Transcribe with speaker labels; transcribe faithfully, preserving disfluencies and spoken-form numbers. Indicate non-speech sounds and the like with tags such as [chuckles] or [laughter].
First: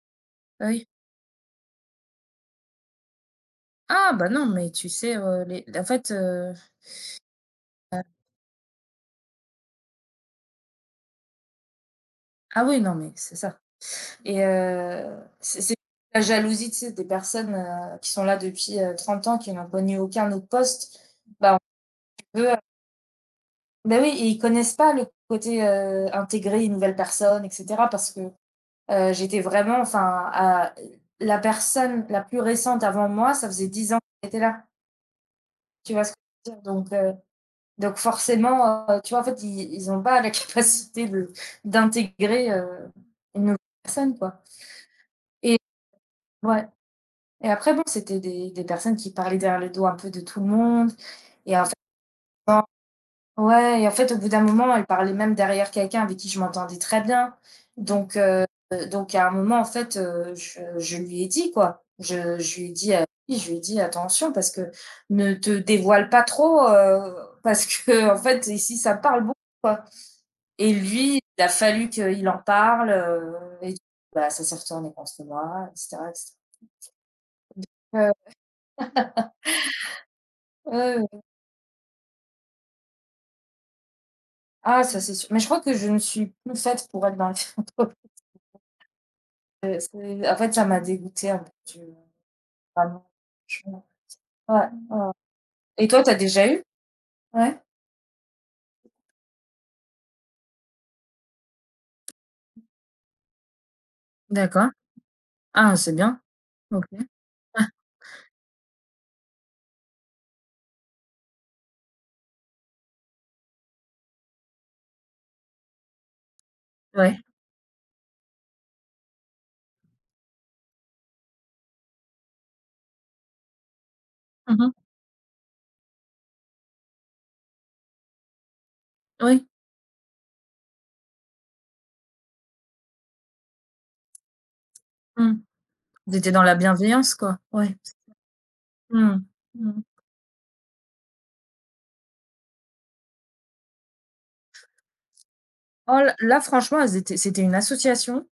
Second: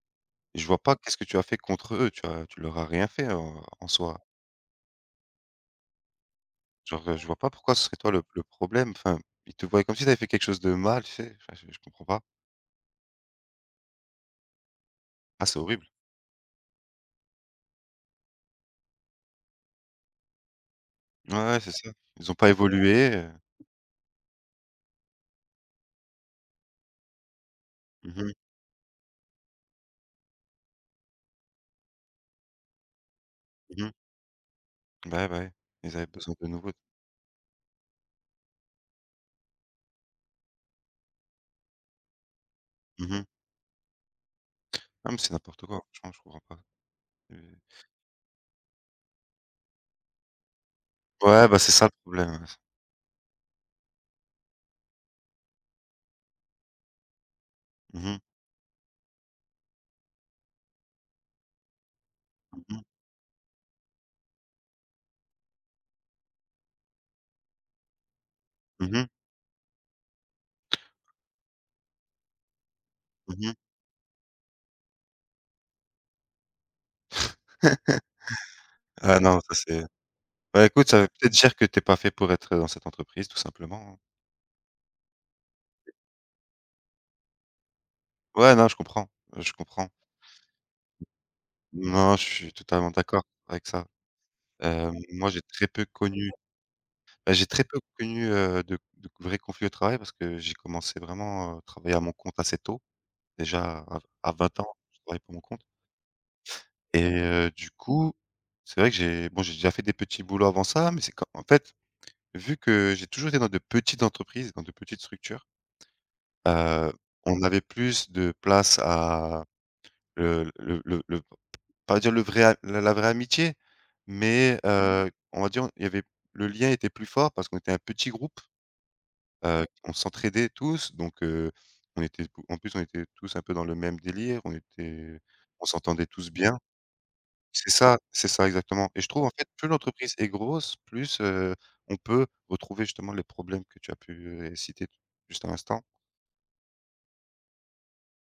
Speaker 1: Je
Speaker 2: Bah,
Speaker 1: vois
Speaker 2: oui.
Speaker 1: pas qu'est-ce que tu as fait contre eux, tu as tu leur as rien fait, heu, en
Speaker 2: Ah,
Speaker 1: soi?
Speaker 2: bah, non, mais tu sais, heu, mais, en fait, heu
Speaker 1: Genre, je vois pas pourquoi ce serait toi
Speaker 2: Heu
Speaker 1: le le problème, enfin, ils te voyent comme si tu avais fait quelque chose de mal, tu sais, enfin je je comprends pas.
Speaker 2: Ah oui, non, mais c'est ça et heu,
Speaker 1: Ah, c'est
Speaker 2: c'est c'est
Speaker 1: horrible!
Speaker 2: la jalousie, tu sais, des personnes, heu, qui sont là depuis, heu, trente ans, qui n'ont connu aucun autre poste,
Speaker 1: Ouais,
Speaker 2: bah,
Speaker 1: ouais, c'est ça, ils ont
Speaker 2: tu veux
Speaker 1: pas évolué, heu
Speaker 2: Beh, oui et ils connaissent pas le côté, heu, intégrer une nouvelle personne et cetera parce que,
Speaker 1: Mmh mh.
Speaker 2: heu, j'étais vraiment, enfin, à la personne la plus récente avant moi, ça faisait
Speaker 1: Mmh mh.
Speaker 2: dix ans qu'il était là.
Speaker 1: Ouais, bah ouais,
Speaker 2: Tu
Speaker 1: ils
Speaker 2: vois
Speaker 1: avaient
Speaker 2: ce que
Speaker 1: besoin de
Speaker 2: je veux dire?
Speaker 1: nouveaux.
Speaker 2: Donc heu, donc forcément, heu, tu vois, en fait, i ils ont pas la capacité de d'intégrer, heu,
Speaker 1: Mmh mh.
Speaker 2: une nouvelle personne, quoi.
Speaker 1: Non, mais c'est
Speaker 2: Et
Speaker 1: n'importe quoi, franchement je comprends pas,
Speaker 2: ouais et
Speaker 1: heu
Speaker 2: après, bon, c'était des des personnes qui parlaient derrière le dos un peu de tout le monde
Speaker 1: Ouais,
Speaker 2: et
Speaker 1: bah,
Speaker 2: en
Speaker 1: c'est
Speaker 2: fait,
Speaker 1: ça le problème, heu s
Speaker 2: quand ouais et en fait, au bout d'un moment, elle parlait même derrière quelqu'un avec qui je m'entendais très bien,
Speaker 1: Mmh
Speaker 2: donc
Speaker 1: mh.
Speaker 2: heu, donc à un moment, en fait, heu, je je lui ai dit, quoi. Je je
Speaker 1: Mmh
Speaker 2: lui ai
Speaker 1: mh.
Speaker 2: dit je lui ai dit: «Attention, parce que ne te dévoile pas trop, heu, parce qu'en fait, ici,
Speaker 1: Mmh
Speaker 2: ça
Speaker 1: mh.
Speaker 2: parle beaucoup», quoi et lui, il a fallu qu'il en parle,
Speaker 1: Mmh
Speaker 2: heu
Speaker 1: mh.
Speaker 2: et d bah, ça s'est retourné contre moi et cetera et cetera.
Speaker 1: [chuckles]
Speaker 2: Donc
Speaker 1: Ah
Speaker 2: heu [laughs]
Speaker 1: non, ça c'est ben, écoute,
Speaker 2: Ouais,
Speaker 1: ça veut
Speaker 2: ouais.
Speaker 1: peut-être dire que tu es pas fait pour être, heu, dans cette entreprise tout simplement, hein?
Speaker 2: Ah ça c'est sûr, mais je crois que je ne suis plus faite pour être dans les entreprises
Speaker 1: Ouais, non, je comprends, heu, je
Speaker 2: heu,
Speaker 1: comprends.
Speaker 2: c'est en fait, ça m'a dégoûtée un peu du, heu,
Speaker 1: Non, je suis
Speaker 2: bah,
Speaker 1: totalement
Speaker 2: non,
Speaker 1: d'accord avec ça,
Speaker 2: franchement, c'est pas ouais,
Speaker 1: heu,
Speaker 2: ouais.
Speaker 1: moi, j'ai très peu
Speaker 2: Et toi, tu as
Speaker 1: connu,
Speaker 2: déjà eu?
Speaker 1: ben, j'ai
Speaker 2: Ouais?
Speaker 1: très peu connu, heu, de de vrai conflit au travail parce que j'ai commencé vraiment à travailler à mon compte assez tôt. Déjà à à vingt ans,
Speaker 2: D'accord.
Speaker 1: je travaillais pour mon compte.
Speaker 2: Ah c'est bien, OK.
Speaker 1: Et heu, du
Speaker 2: [chuckles]
Speaker 1: coup, c'est vrai que j'ai bon, j'ai déjà fait des petits boulots avant ça mais c'est quand en fait, vu que j'ai toujours été dans de petites entreprises, dans de petites structures heu,
Speaker 2: Ouais.
Speaker 1: on avait plus de place à le le le le p pas dire le vrai la la vraie amitié
Speaker 2: Mmh
Speaker 1: mais
Speaker 2: mh.
Speaker 1: heu, on va dire, il y avait le lien était plus fort parce qu'on était un petit groupe,
Speaker 2: Oui.
Speaker 1: heu, on s'entraidait tous, donc heu, on était en plus, on était tous un peu dans le même délire. On était
Speaker 2: Mmh.Vous
Speaker 1: on s'entendait tous
Speaker 2: étiez dans la
Speaker 1: bien
Speaker 2: bienveillance quoi?
Speaker 1: c'est
Speaker 2: Ouais, c'est ça.
Speaker 1: ça, c'est ça exactement et je
Speaker 2: Mmh mh.
Speaker 1: trouve, en fait, plus
Speaker 2: Mmh mh.
Speaker 1: l'entreprise est grosse plus, heu, on peut retrouver justement les problèmes que tu as pu, heu, citer juste à l'instant.
Speaker 2: Oh l là, franchement, elles étaient c'était une association